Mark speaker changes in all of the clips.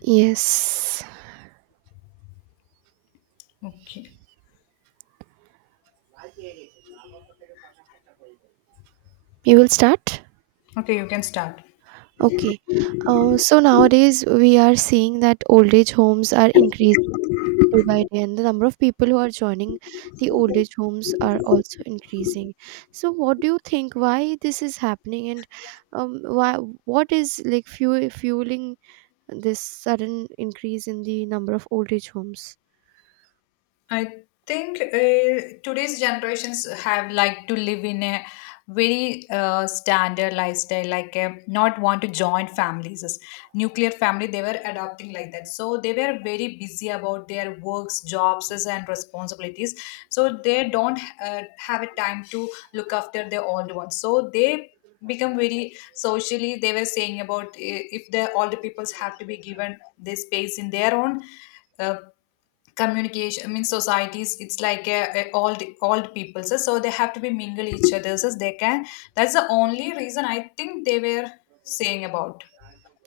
Speaker 1: Yes,
Speaker 2: Okay.
Speaker 1: you will start?
Speaker 2: Okay, you can start.
Speaker 1: Okay. So nowadays we are seeing that old age homes are increasing day by day, and the number of people who are joining the old age homes are also increasing. So what do you think? Why this is happening, and why what is like fueling this sudden increase in the number of old age homes?
Speaker 2: I think today's generations have like to live in a very standard lifestyle, like not want to join families. As nuclear family, they were adopting like that. So they were very busy about their works, jobs, and responsibilities. So they don't have a time to look after their old ones. So they become very socially. They were saying about if the older peoples have to be given this space in their own uh, communication. I mean societies, it's like a old people, so they have to be mingle each other so they can that's the only reason I think they were saying about.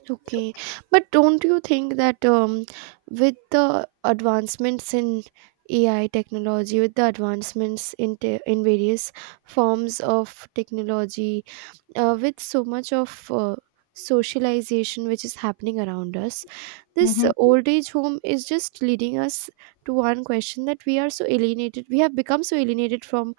Speaker 1: Okay, but don't you think that with the advancements in AI technology, with the advancements in in various forms of technology, with so much of socialization which is happening around us, this
Speaker 2: Mhm.
Speaker 1: old age home is just leading us to one question that we are so alienated. We have become so alienated from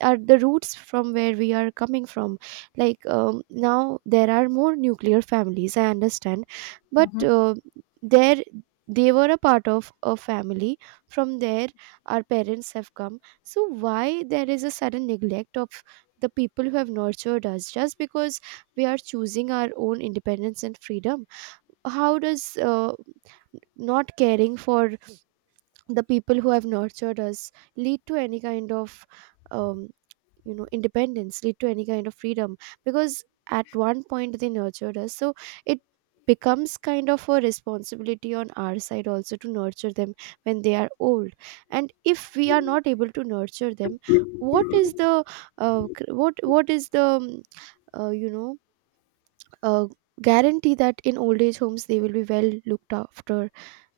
Speaker 1: are the roots from where we are coming from, like now there are more nuclear families, I understand, but
Speaker 2: Mhm.
Speaker 1: there they were a part of a family. From there our parents have come, so why there is a sudden neglect of the people who have nurtured us just because we are choosing our own independence and freedom? How does not caring for the people who have nurtured us lead to any kind of um, independence, lead to any kind of freedom? Because at one point they nurtured us, so it becomes kind of a responsibility on our side also to nurture them when they are old. And if we are not able to nurture them, what is the what is the uh, you know uh, guarantee that in old age homes they will be well looked after?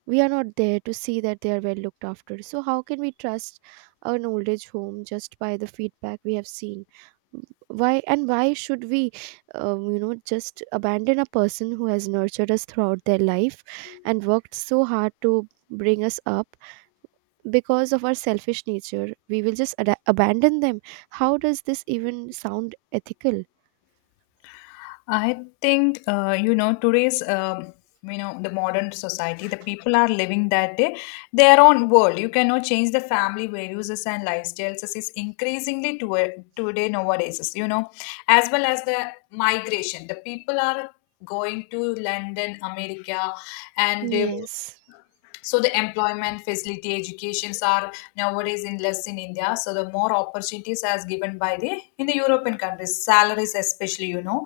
Speaker 1: We are not there to see that they are well looked after. So, how can we trust an old age home just by the feedback we have seen? Why, and why should we, just abandon a person who has nurtured us throughout their life and worked so hard to bring us up because of our selfish nature? We will just abandon them. How does this even sound ethical?
Speaker 2: I think today's the modern society the people are living that day their own world. You cannot change the family values and lifestyles. This is increasingly to today nowadays as well as the migration, the people are going to London, America, and
Speaker 1: Yes.
Speaker 2: so the employment facility educations are nowadays in less in India, so the more opportunities as given by the in the European countries, salaries especially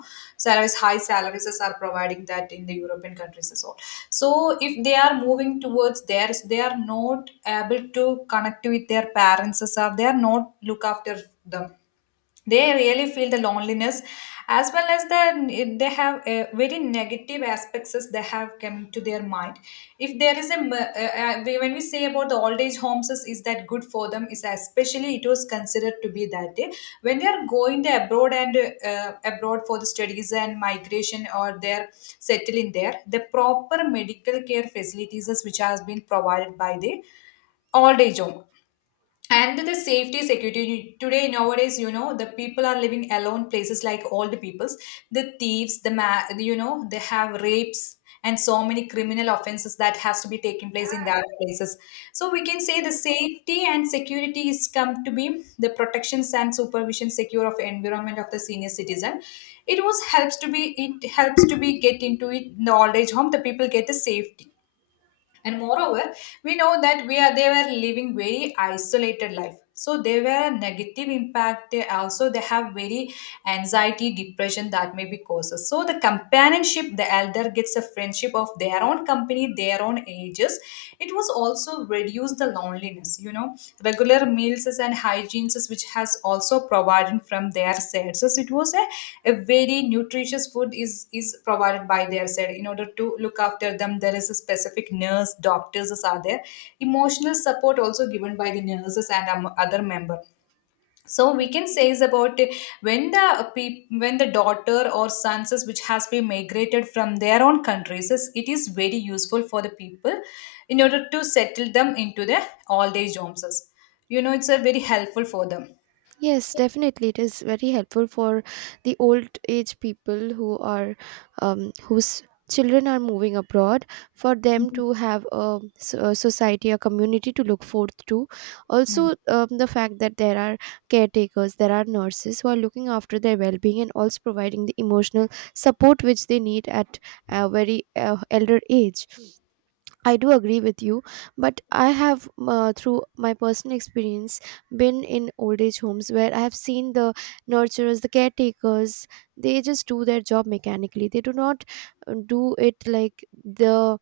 Speaker 2: salaries high salaries are providing that in the European countries as well. So if they are moving towards theirs, they are not able to connect with their parents as well, they are not look after them. They really feel the loneliness, as well as the they have very negative aspects as they have come to their mind. If there is when we say about the old age homes is that good for them, is especially it was considered to be that day when they are going to abroad and abroad for the studies and migration, or they're settling there. The proper medical care facilities is which has been provided by the old age home, and the safety security. Today nowadays the people are living alone places like all the peoples, the thieves, they have rapes and so many criminal offenses that has to be taking place in that places. So we can say the safety and security is come to be the protections and supervision secure of environment of the senior citizen. It was helps to be it helps to be get into it in the old age home, the people get the safety. And moreover, we know that we are they were living very isolated life, so they were a negative impact. They also they have very anxiety depression that may be causes, so the companionship the elder gets a friendship of their own company, their own ages. It was also reduce the loneliness regular meals and hygienes which has also provided from their side. So it was a very nutritious food is provided by their side in order to look after them. There is a specific nurse doctors are there, emotional support also given by the nurses and other member. So we can say is about when the uh, when the daughter or sons is which has been migrated from their own countries, is it is very useful for the people in order to settle them into their old age homes. You know, it's a very helpful for them.
Speaker 1: Yes, definitely. It is very helpful for the old age people who are whose children are moving abroad, for them to have a society, a community to look forth to. Also, the fact that there are caretakers, there are nurses who are looking after their well-being and also providing the emotional support which they need at a very elder age. I do agree with you, but I have, through my personal experience, been in old age homes where I have seen the nurturers, the caretakers, they just do their job mechanically. They do not do it like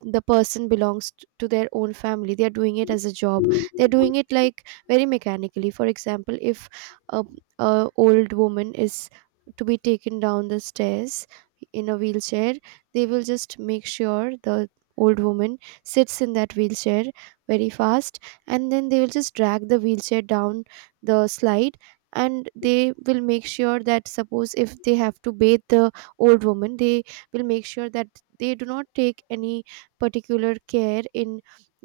Speaker 1: the person belongs to their own family. They are doing it as a job. They're doing it like very mechanically. For example, if a, a old woman is to be taken down the stairs in a wheelchair, they will just make sure the old woman sits in that wheelchair very fast, and then they will just drag the wheelchair down the slide. And they will make sure that, suppose if they have to bathe the old woman, they will make sure that they do not take any particular care in,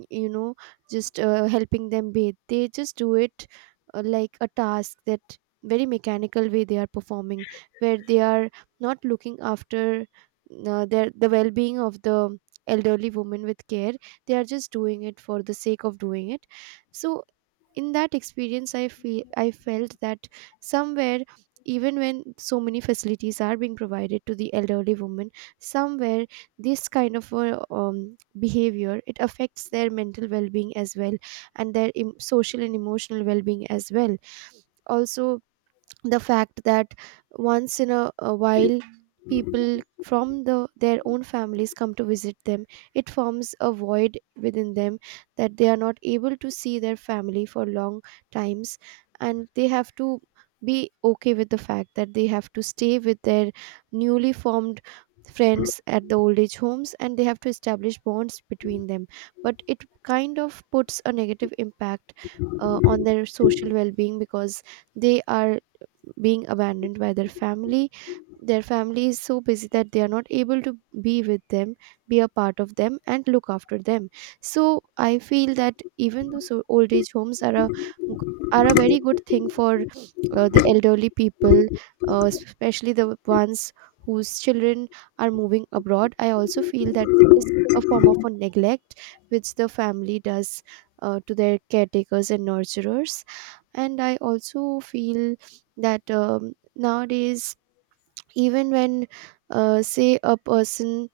Speaker 1: you know, just helping them bathe. They just do it like a task, that very mechanical way they are performing, where they are not looking after the well-being of the elderly woman with care. They are just doing it for the sake of doing it. So in that experience, I felt that somewhere, even when so many facilities are being provided to the elderly woman, somewhere this kind of behavior, it affects their mental well-being as well, and their social and emotional well-being as well. Also, the fact that once in a while, people from the their own families come to visit them, it forms a void within them, that they are not able to see their family for long times, and they have to be okay with the fact that they have to stay with their newly formed friends at the old age homes, and they have to establish bonds between them. But it kind of puts a negative impact on their social well-being, because they are being abandoned by their family. Their family is so busy that they are not able to be with them, be a part of them, and look after them. So I feel that, even though so old age homes are g- are a very good thing for the elderly people, especially the ones whose children are moving abroad, I also feel that it is a form of a neglect which the family does to their caretakers and nurturers. And I also feel that, nowadays, even when say a person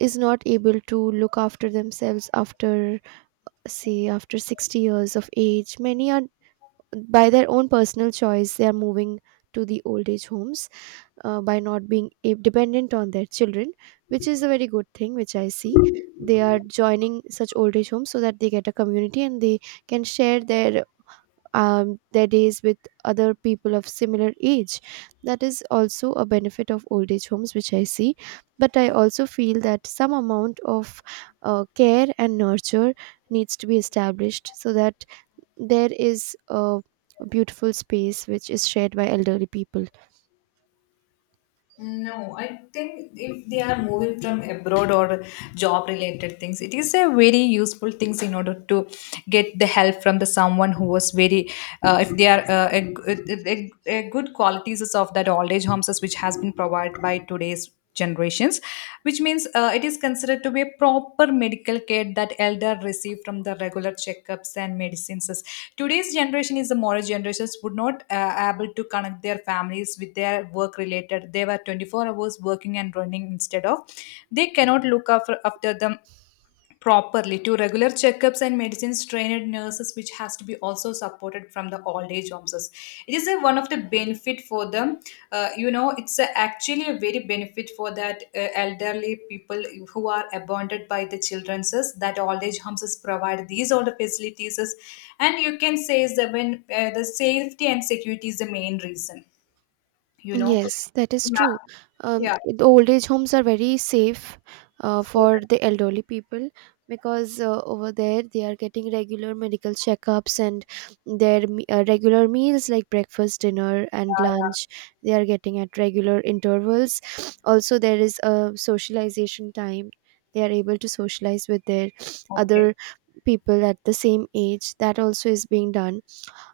Speaker 1: is not able to look after themselves after, say after 60 years of age, many are, by their own personal choice, they are moving to the old age homes, by not being dependent on their children, which is a very good thing, which I see. They are joining such old age homes so that they get a community, and they can share their days with other people of similar age. That is also a benefit of old age homes, which I see. But I also feel that some amount of care and nurture needs to be established, so that there is a beautiful space which is shared by elderly people.
Speaker 2: No, I think if they are moving from abroad or job related things, it is a very useful things in order to get the help from the someone who was very, if they are a good qualities of that old age homes which has been provided by today's generations, which means it is considered to be a proper medical care that elder receive from the regular checkups and medicines. Today's generation is the modern generations would not able to connect their families with their work related, they were 24 hours working and running instead of they cannot look after, after them properly to regular checkups and medicines, trained nurses which has to be also supported from the old age homes. It is a, one of the benefit for them. You know, it's a, actually a very benefit for that elderly people who are abandoned by the children's. That old age homes provide these all the facilities. And you can say is that when the safety and security is the main reason, you know.
Speaker 1: Yes, that is
Speaker 2: Yeah.
Speaker 1: true.
Speaker 2: Yeah,
Speaker 1: The old age homes are very safe
Speaker 2: yeah,
Speaker 1: for the elderly people, because over there they are getting regular medical checkups and their regular meals like breakfast, dinner, and
Speaker 2: yeah.
Speaker 1: lunch. They are getting at regular intervals. Also, there is a socialization time. They are able to socialize with their
Speaker 2: Okay.
Speaker 1: other people at the same age. That also is being done.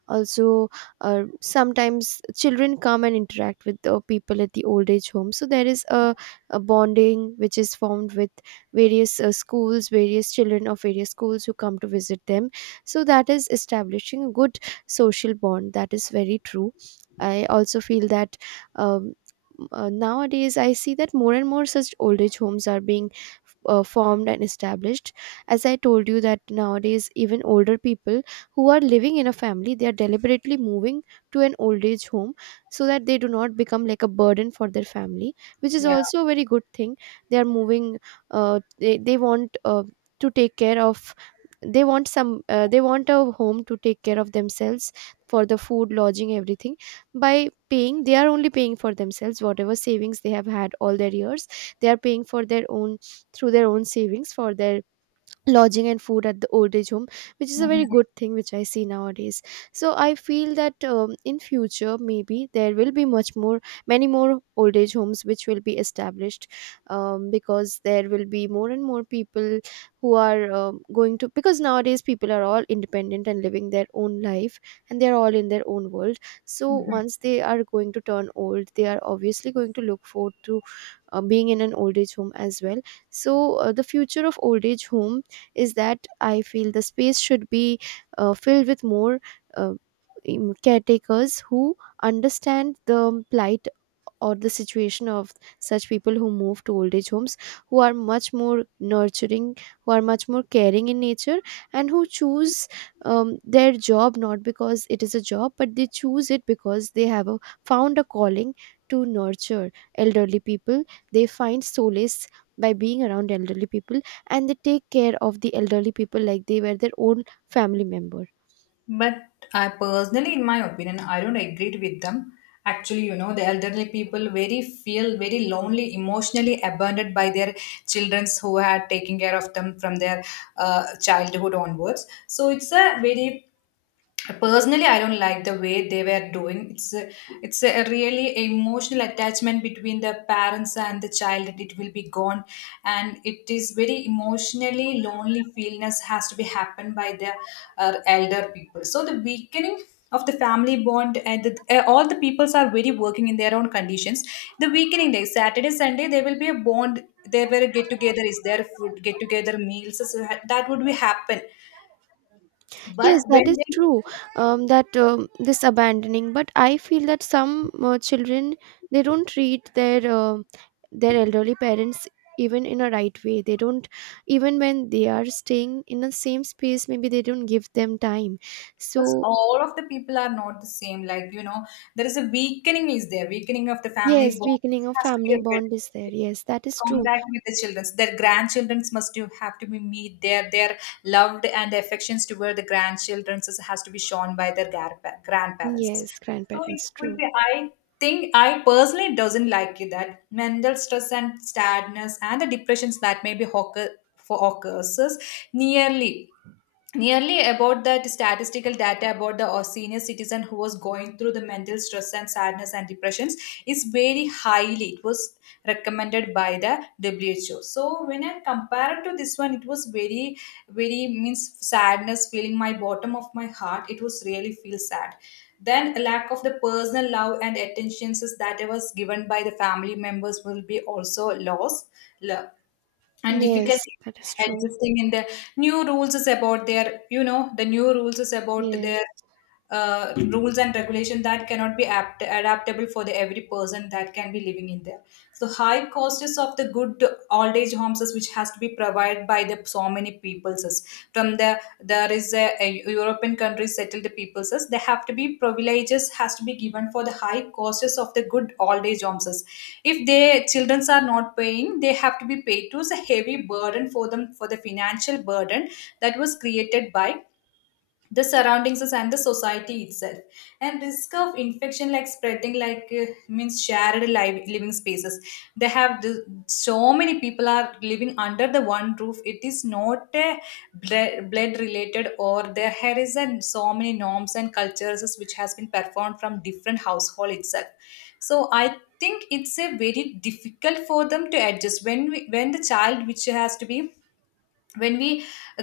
Speaker 1: Also, sometimes children come and interact with the people at the old age home, so there is a bonding which is formed with various schools, various children of various schools, who come to visit them. So that is establishing a good social bond. That is very true. I also feel that, um, nowadays I see that more and more such old age homes are being formed and established. As I told you, that nowadays even older people who are living in a family, they are deliberately moving to an old age home so that they do not become like a burden for their family, which is
Speaker 2: Yeah.
Speaker 1: also a very good thing. They are moving they want to take care of, they want some they want a home to take care of themselves, for the food, lodging, everything. By paying, they are only paying for themselves, whatever savings they have had all their years, they are paying for their own, through their own savings, for their lodging and food at the old age home, which is a very good thing, which I see nowadays. So I feel that, in future maybe there will be much more, many more old age homes which will be established, because there will be more and more people who are, going to, because nowadays people are all independent and living their own life, and they're all in their own world. So
Speaker 2: Mhm.
Speaker 1: once they are going to turn old, they are obviously going to look forward to being in an old age home as well. So the future of old age home is that I feel the space should be filled with more uh, caretakers who understand the plight or the situation of such people who move to old age homes, who are much more nurturing, who are much more caring in nature, and who choose their job not because it is a job, but they choose it because they have found a calling to nurture elderly people. They find solace by being around elderly people, and they take care of the elderly people like they were their own family member.
Speaker 2: But I personally, in my opinion, I don't agree with them. Actually, you know, the elderly people very feel very lonely, emotionally abandoned by their childrens who had taken care of them from their childhood onwards. So it's a very personally I don't like the way they were doing. It's a, it's a really emotional attachment between the parents and the child that it will be gone, and it is very emotionally lonely feelness has to be happened by the elder people. So the weakening of the family bond and the, all the peoples are very working in their own conditions. The weakening day saturday sunday there will be a bond, there were a get together is there, food get together meals, so that would be happen. But
Speaker 1: Yes, that
Speaker 2: when
Speaker 1: is
Speaker 2: they
Speaker 1: true. That, this abandoning, but I feel that some children, they don't treat their elderly parents even in a right way. They don't, even when they are staying in the same space, maybe they don't give them time.
Speaker 2: because
Speaker 1: So
Speaker 2: all of the people are not the same. Like, you know, there is a weakening is there, weakening of the family
Speaker 1: yes,
Speaker 2: bonds. This
Speaker 1: weakening of
Speaker 2: has to be a
Speaker 1: family bond is there.
Speaker 2: reduced
Speaker 1: Yes, that is true.
Speaker 2: contact with the children. Their grandchildren must you have to be meet their loved and affections toward the grandchildren has to be shown by their grandparents.
Speaker 1: Yes,
Speaker 2: So it
Speaker 1: grandparents,
Speaker 2: would
Speaker 1: true.
Speaker 2: be I think I personally doesn't like it. That mental stress and sadness and the depressions that may be occurs is nearly nearly about that statistical data about the senior citizen who was going through the mental stress and sadness and depressions is very highly. It was recommended by the who. So when I compare it to this one, it was very very means sadness feeling my bottom of my heart, it was really feel sad. Then a lack of the personal love and attentions is that I was given by the family members will be also loss, and
Speaker 1: Yes,
Speaker 2: difficulty
Speaker 1: that is true.
Speaker 2: adjusting in the new rules is about their, you know, the new rules is about
Speaker 1: Yes.
Speaker 2: their rules and regulation that cannot be adaptable for the every person that can be living in there. So high costs of the good old age homes is which has to be provided by the so many peoples is from the there is a European country settled peoples as they have to be privileges has to be given for the high costs of the good old age homes. If their children are not paying, they have to be paid to. It's a heavy burden for them for the financial burden that was created by the surroundings us and the society itself. And risk of infection like spreading like means shared live, living spaces, they have so many people are living under the one roof. It is not blood, related, or there here is an, so many norms and cultures which has been performed from different household itself. So I think it's a very difficult for them to adjust when when the child which has to be when we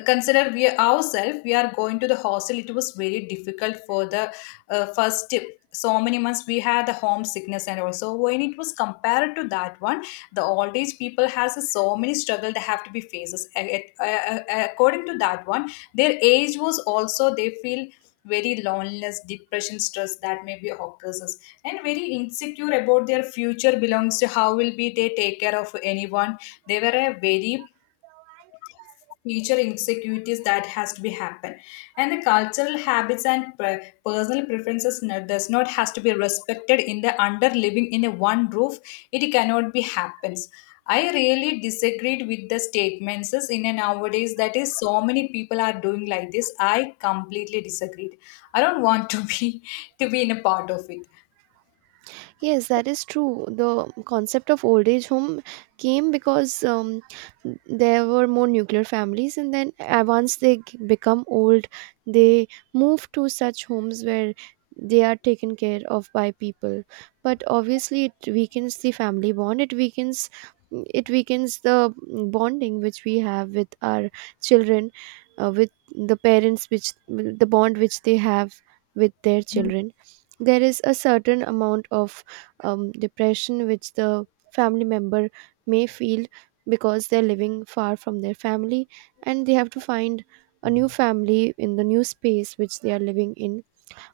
Speaker 2: consider we ourselves we are going to the hostel, it was very difficult for the first so many months we had the home sickness. And also when it was compared to that one, the old age people has a so many struggle they have to be faces according to that one. Their age was also they feel very loneliness depression stress that may be occurs us, and very insecure about their future belongs to how will be they take care of anyone. They were a very future insecurities that has to be happen. And the cultural habits and personal preferences does not has to be respected in the under living in a one roof. It cannot be happens. I really disagreed with the statements in a nowadays that is so many people are doing like this. I completely disagreed. I don't want to be in a part of it.
Speaker 1: Yes, that is true. The concept of old age home came because, there were more nuclear families, and then once they become old, they move to such homes where they are taken care of by people. But obviously, it weakens the family bond. It weakens the bonding which we have with our children, with the parents, which the bond which they have with their children. There is a certain amount of depression which the family member may feel because they're living far from their family, and they have to find a new family in the new space which they are living in.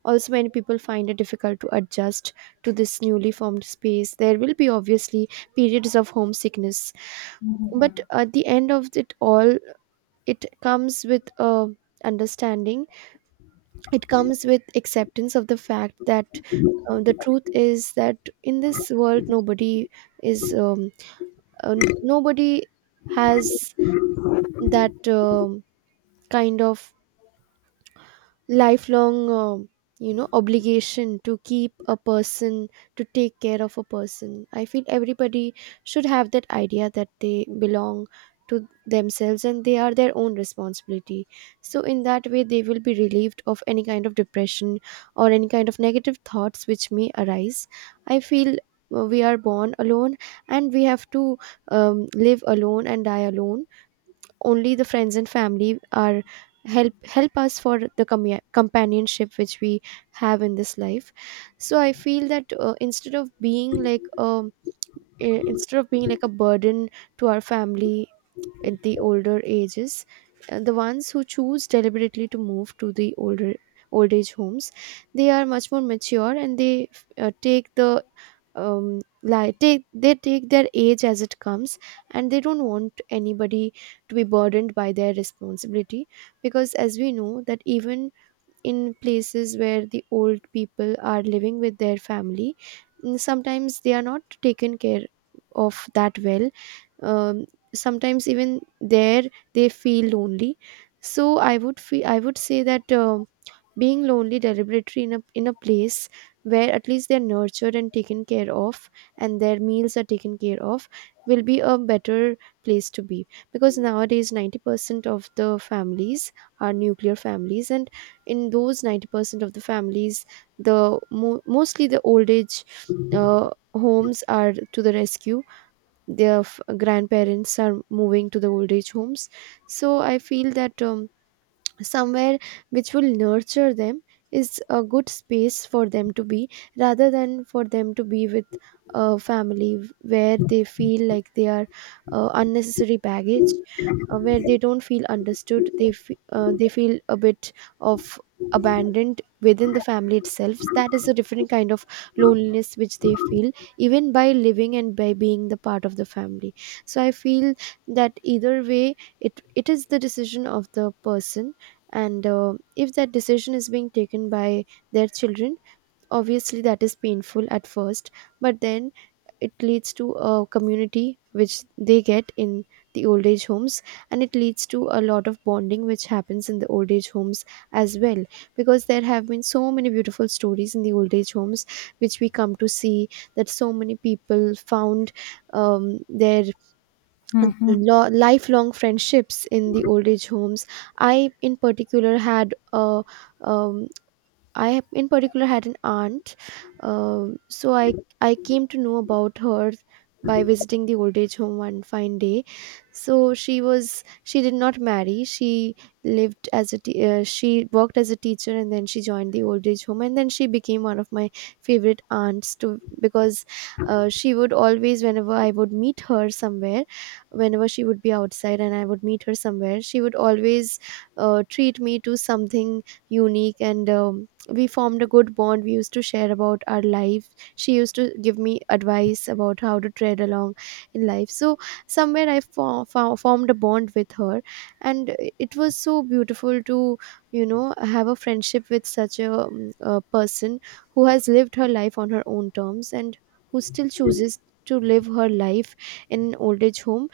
Speaker 1: Also, many people find it difficult to adjust to this newly formed space. There will be, obviously, periods of homesickness, but at the end of it all, it comes with a understanding. It comes with acceptance of the fact that the truth is that in this world, nobody is uh, nobody has that kind of lifelong obligation to keep a person, to take care of a person. I feel everybody should have that idea that they belong to themselves and they are their own responsibility, so in that way they will be relieved of any kind of depression or any kind of negative thoughts which may arise. I feel we are born alone, and we have to live alone and die alone. Only the friends and family are help help us for the companionship which we have in this life. So I feel that instead of being like a burden to our family at the older ages, the ones who choose deliberately to move to the old age homes, they are much more mature, and they take the like take they take their age as it comes, and they don't want anybody to be burdened by their responsibility, because as we know that even in places where the old people are living with their family, sometimes they are not taken care of that well. Um, sometimes even there they feel lonely. So I would say that being lonely deliberately in a place where at least they're nurtured and taken care of, and their meals are taken care of, will be a better place to be, because nowadays 90% of the families are nuclear families, and in those 90% of the families, the mostly the old age homes are to the rescue. Their grandparents are moving to the old age homes. So I feel that somewhere which will nurture them is a good space for them to be, rather than for them to be with a family where they feel like they are unnecessary baggage, where they don't feel understood, they feel a bit of abandoned within the family itself. That is a different kind of loneliness which they feel, even by living and by being the part of the family. So I feel that either way, it is the decision of the person, and if that decision is being taken by their children, obviously that is painful at first, but then it leads to a community which they get in the old age homes, and it leads to a lot of bonding which happens in the old age homes as well, because there have been so many beautiful stories in the old age homes which we come to see, that so many people found their lifelong friendships in the old age homes. i in particular had a um, I in particular had an aunt. So I came to know about her by visiting the old age home one fine day. So she did not marry. She lived as a te- she worked as a teacher, and then she joined the old age home, and then she became one of my favorite aunts to, because she would always, whenever I would meet her somewhere, whenever she would be outside and I would meet her somewhere, she would always treat me to something unique, and we formed a good bond. We used to share about our life. She used to give me advice about how to tread along in life. So somewhere I formed a bond with her, and it was so beautiful to have a friendship with such a person, who has lived her life on her own terms and who still chooses to live her life in an old age home,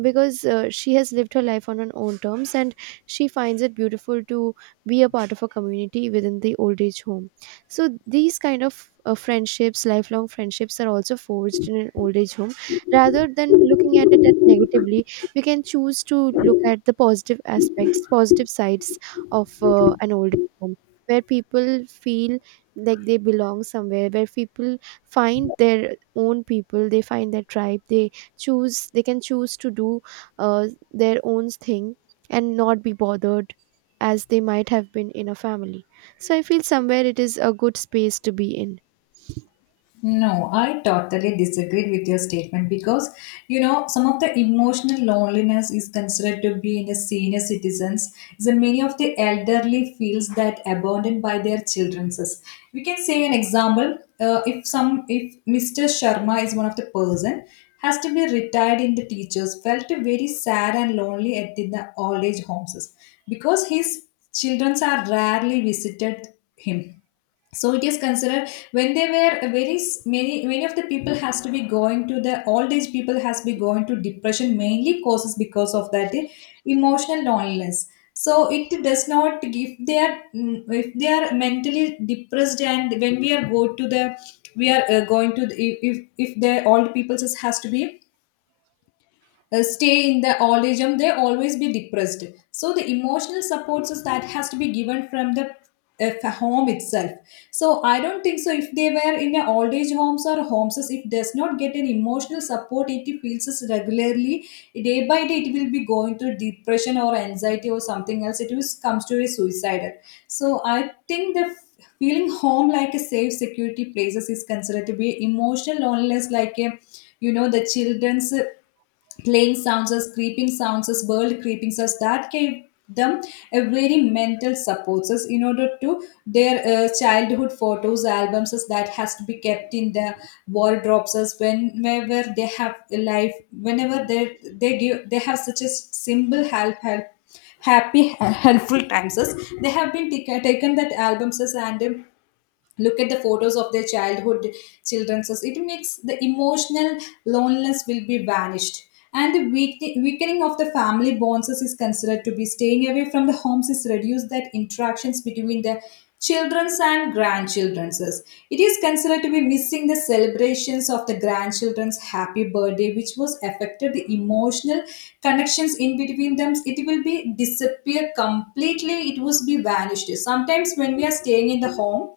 Speaker 1: because she has lived her life on her own terms, and she finds it beautiful to be a part of a community within the old age home. So these kind of friendships lifelong friendships are also forged in an old age home. Rather than looking at it at negatively, we can choose to look at the positive sides of an old age home, where people feel like they belong somewhere, where people find their own people, they find their tribe, they can choose to do their own thing and not be bothered as they might have been in a family. So I feel somewhere it is a good space to be in.
Speaker 2: No, I totally disagreed with your statement because you know some of the emotional loneliness is considered to be in the senior citizens. The many of the elderly feels that abandoned by their children. We can say an example. If some if Mr. Sharma is one of the person has to be retired in the teachers felt very sad and lonely at the old age homes because his children are rarely visited him, so it is considered when they were many of the people has to be going to the old age people has to be going to depression mainly causes because of that emotional loneliness, so it does not give they are, if they are mentally depressed. And when we are go to the, we are going to the, if if the old people just has to be stay in the old age home, they always be depressed. So the emotional supports is that has to be given from the home itself. So I don't think so. If they were in a old age homes or homes, if does not get an emotional support, it feels is regularly day by day, it will be going to depression or anxiety or something else. It is comes to a suicidal. So I think the feeling home like a safe security places is considered to be emotional loneliness, like a, the children's playing sounds as creeping sounds as world creeping sounds that gave them a very mental support us in order to their childhood photos albums us, that has to be kept in the wardrobes as whenever they have a life, whenever they give they have such a simple help happy helpful times us. They have been taken that albums us and look at the photos of their childhood children's us, it makes the emotional loneliness will be vanished. And the weakening of the family bonds is considered to be staying away from the homes is reduced that interactions between the children's and grandchildren's, it is considered to be missing the celebrations of the grandchildren's happy birthday, which was affected the emotional connections in between them, it will be disappear completely, it was be vanished sometimes when we are staying in the home.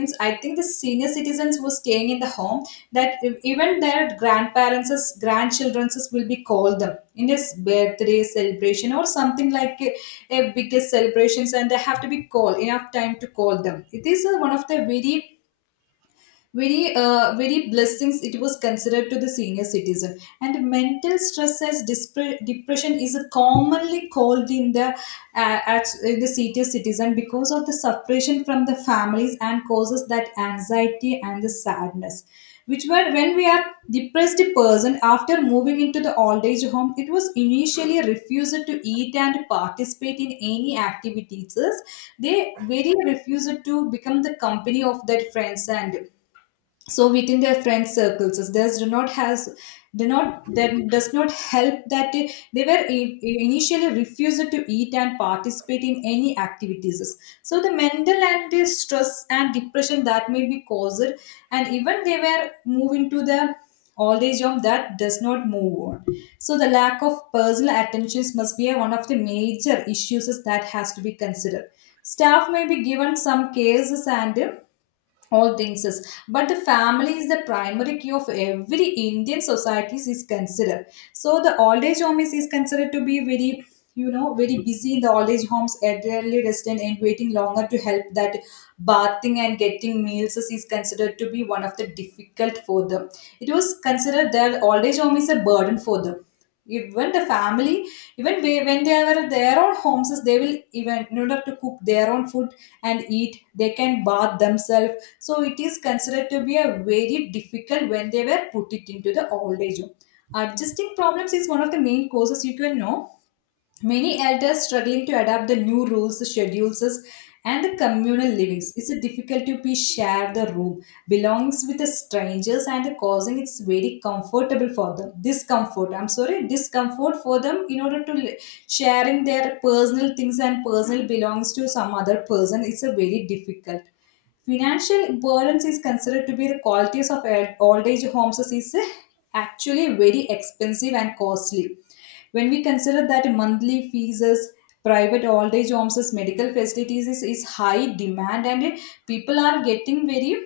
Speaker 2: Means I think the senior citizens who are staying in the home, that even their grandparents grandchildrens will be called them in this birthday celebration or something like a biggest celebrations, and they have to be called enough time to call them. It is one of the very very blessings, it was considered to the senior citizen. And mental stress as depression is commonly called in the at in the senior citizen because of the separation from the families and causes that anxiety and the sadness, which were when we are depressed person after moving into the old age home, it was initially refused to eat and participate in any activities. They very refused to become the company of their friends, and so within their friend circles does do not has, do not, that does not help that they were initially refused to eat and participate in any activities. So the mental and the stress and depression that may be caused, and even they were move into the old age of that does not move on. So the lack of personal attentions must be one of the major issues that has to be considered. Staff may be given some cases and all things is, but the family is the primary key of every Indian societies is considered. So the old age home is considered to be very, very busy in the old age homes, elderly resident and waiting longer to help that bathing and getting meals is considered to be one of the difficult for them. It was considered that old age home is a burden for them. Even the family, even when they are their own homes, they will, even in order to cook their own food and eat, they can bath themselves. So it is considered to be a very difficult when they were put it into the old age home. Adjusting problems is one of the main causes, you can know. Many elders struggling to adapt the new rules, schedules, and the communal livings. It's a difficult to be share the room, belongs with the strangers, and the causing it's very comfortable for them. Discomfort, I'm sorry, discomfort for them in order to sharing their personal things and personal belongs to some other person. It's a very difficult. Financial burdens is considered to be the qualities of old age homes is actually very expensive and costly when we consider that monthly fees as private old age homes as medical facilities is high demand, and people are getting very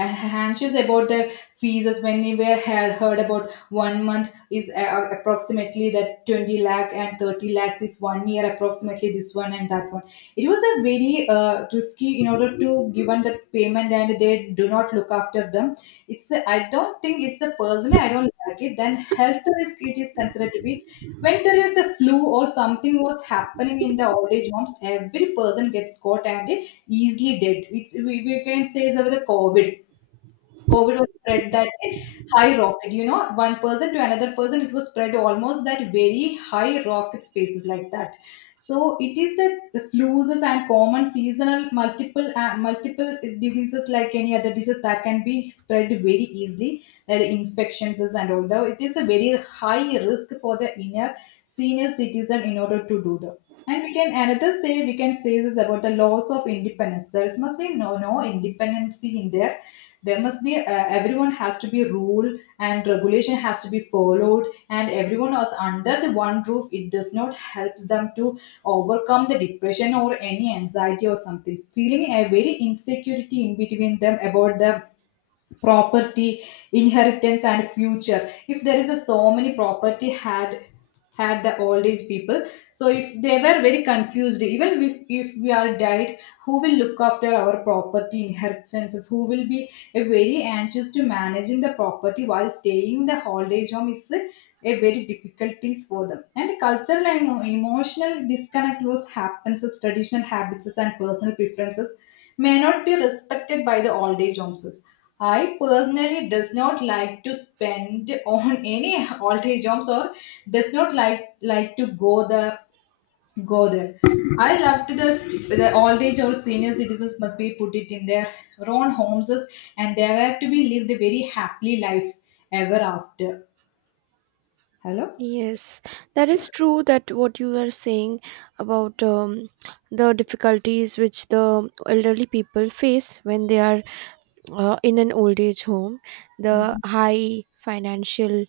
Speaker 2: anxious about their fees as when we were had heard about one month is, approximately that 20 lakh, and 30 lakhs is one year approximately, this one and that one. It was a very risky in order to given the payment and they do not look after them. It's a, I don't think it's a, personally I don't like it. Then health risk, it is considered to be when there is a flu or something was happening in the old age homes, every person gets caught and they easily dead. It's, we can say is over the covid. COVID was spread that way, high rocket, you know, one person to another person, it was spread almost that very high rocket spaces like that. So it is the flus and common seasonal multiple multiple diseases like any other disease that can be spread very easily, that infections is and all that. It is a very high risk for the inner senior citizen in order to do the. And we can another say, we can say this about the loss of independence. There must be no independency in there, there must be everyone has to be rule and regulation has to be followed, and everyone is under the one roof, it does not helps them to overcome the depression or any anxiety or something, feeling a very insecurity in between them about the property inheritance and future. If there is a so many property had the old age people, so if they were very confused, even if we are died, who will look after our property inheritances, who will be a very anxious to managing the property while staying in the old age home is a very difficulties for them. And cultural and emotional disconnect was happens as traditional habits and personal preferences may not be respected by the old age homes. I personally does not like to spend on any old age homes or does not like, like to go the go there. I love to the old age or senior citizens must be put it in their own homes, and they were to be lived a very happily life ever after. Hello.
Speaker 1: Yes, that is true, that what you are saying about the difficulties which the elderly people face when they are in an old age home, the high financial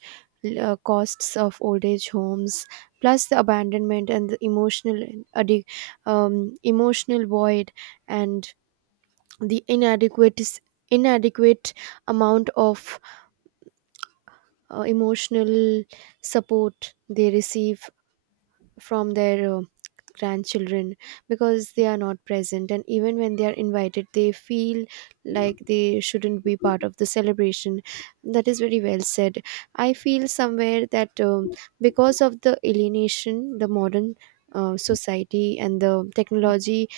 Speaker 1: costs of old age homes, plus the abandonment and the emotional addi- void and the inadequate amount of emotional support they receive from their grandchildren, because they are not present, and even when they are invited, they feel like they shouldn't be part of the celebration. That is very well said. I feel somewhere that because of the alienation, the modern society and the technology,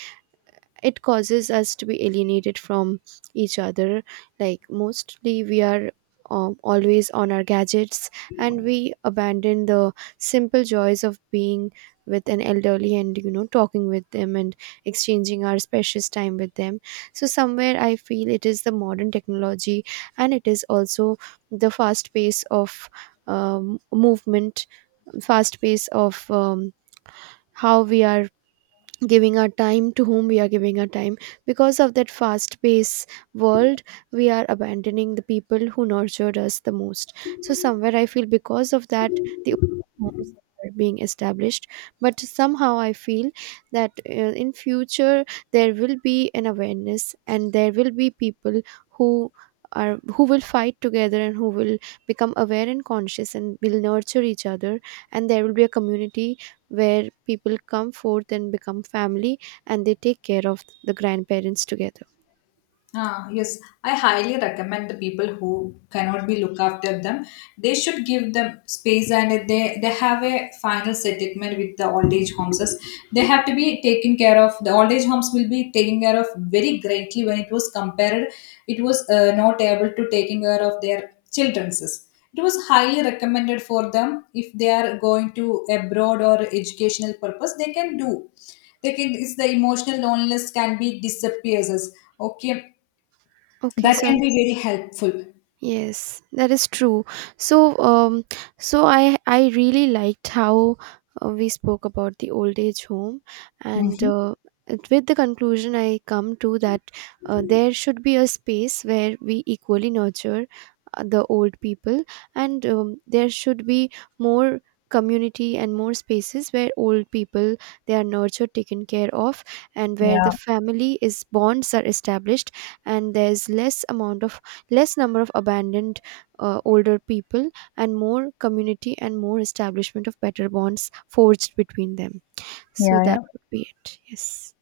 Speaker 1: it causes us to be alienated from each other. Like, mostly we are always on our gadgets, and we abandon the simple joys of being with an elderly, and talking with them and exchanging our precious time with them. So somewhere I feel it is the modern technology, and it is also the um, movement fast pace of how we are giving our time, to whom we are giving our time. Because of that fast paced world, we are abandoning the people who nurtured us the most. So somewhere I feel, because of that, the norms are being established. But somehow I feel that in future there will be an awareness, and there will be people who who will fight together, and who will become aware and conscious and will nurture each other, and there will be a community where people come forth and become family, and they take care of the grandparents together.
Speaker 2: Ah, yes, I highly recommend the people who cannot be look after them. They should give them space, and they have a final settlement with the old age homes. As they have to be taken care of. The old age homes will be taken care of very greatly when it was compared. It was not able to taking care of their children's. It was highly recommended for them if they are going to abroad or educational purpose. They can do. They can. It's the emotional loneliness can be disappears. As okay,
Speaker 1: Okay.
Speaker 2: that can
Speaker 1: So,
Speaker 2: be very helpful.
Speaker 1: yes, that is true. So, I really liked how we spoke about the old age home, and
Speaker 2: Yeah.
Speaker 1: with the conclusion I come to, that there should be a space where we equally nurture the old people, and there should be more community and more spaces where old people, they are nurtured, taken care of, and where the family is bonds are established, and there's less number of abandoned older people, and more community and more establishment of better bonds forged between them. So that
Speaker 2: Yeah.
Speaker 1: would be it, yes.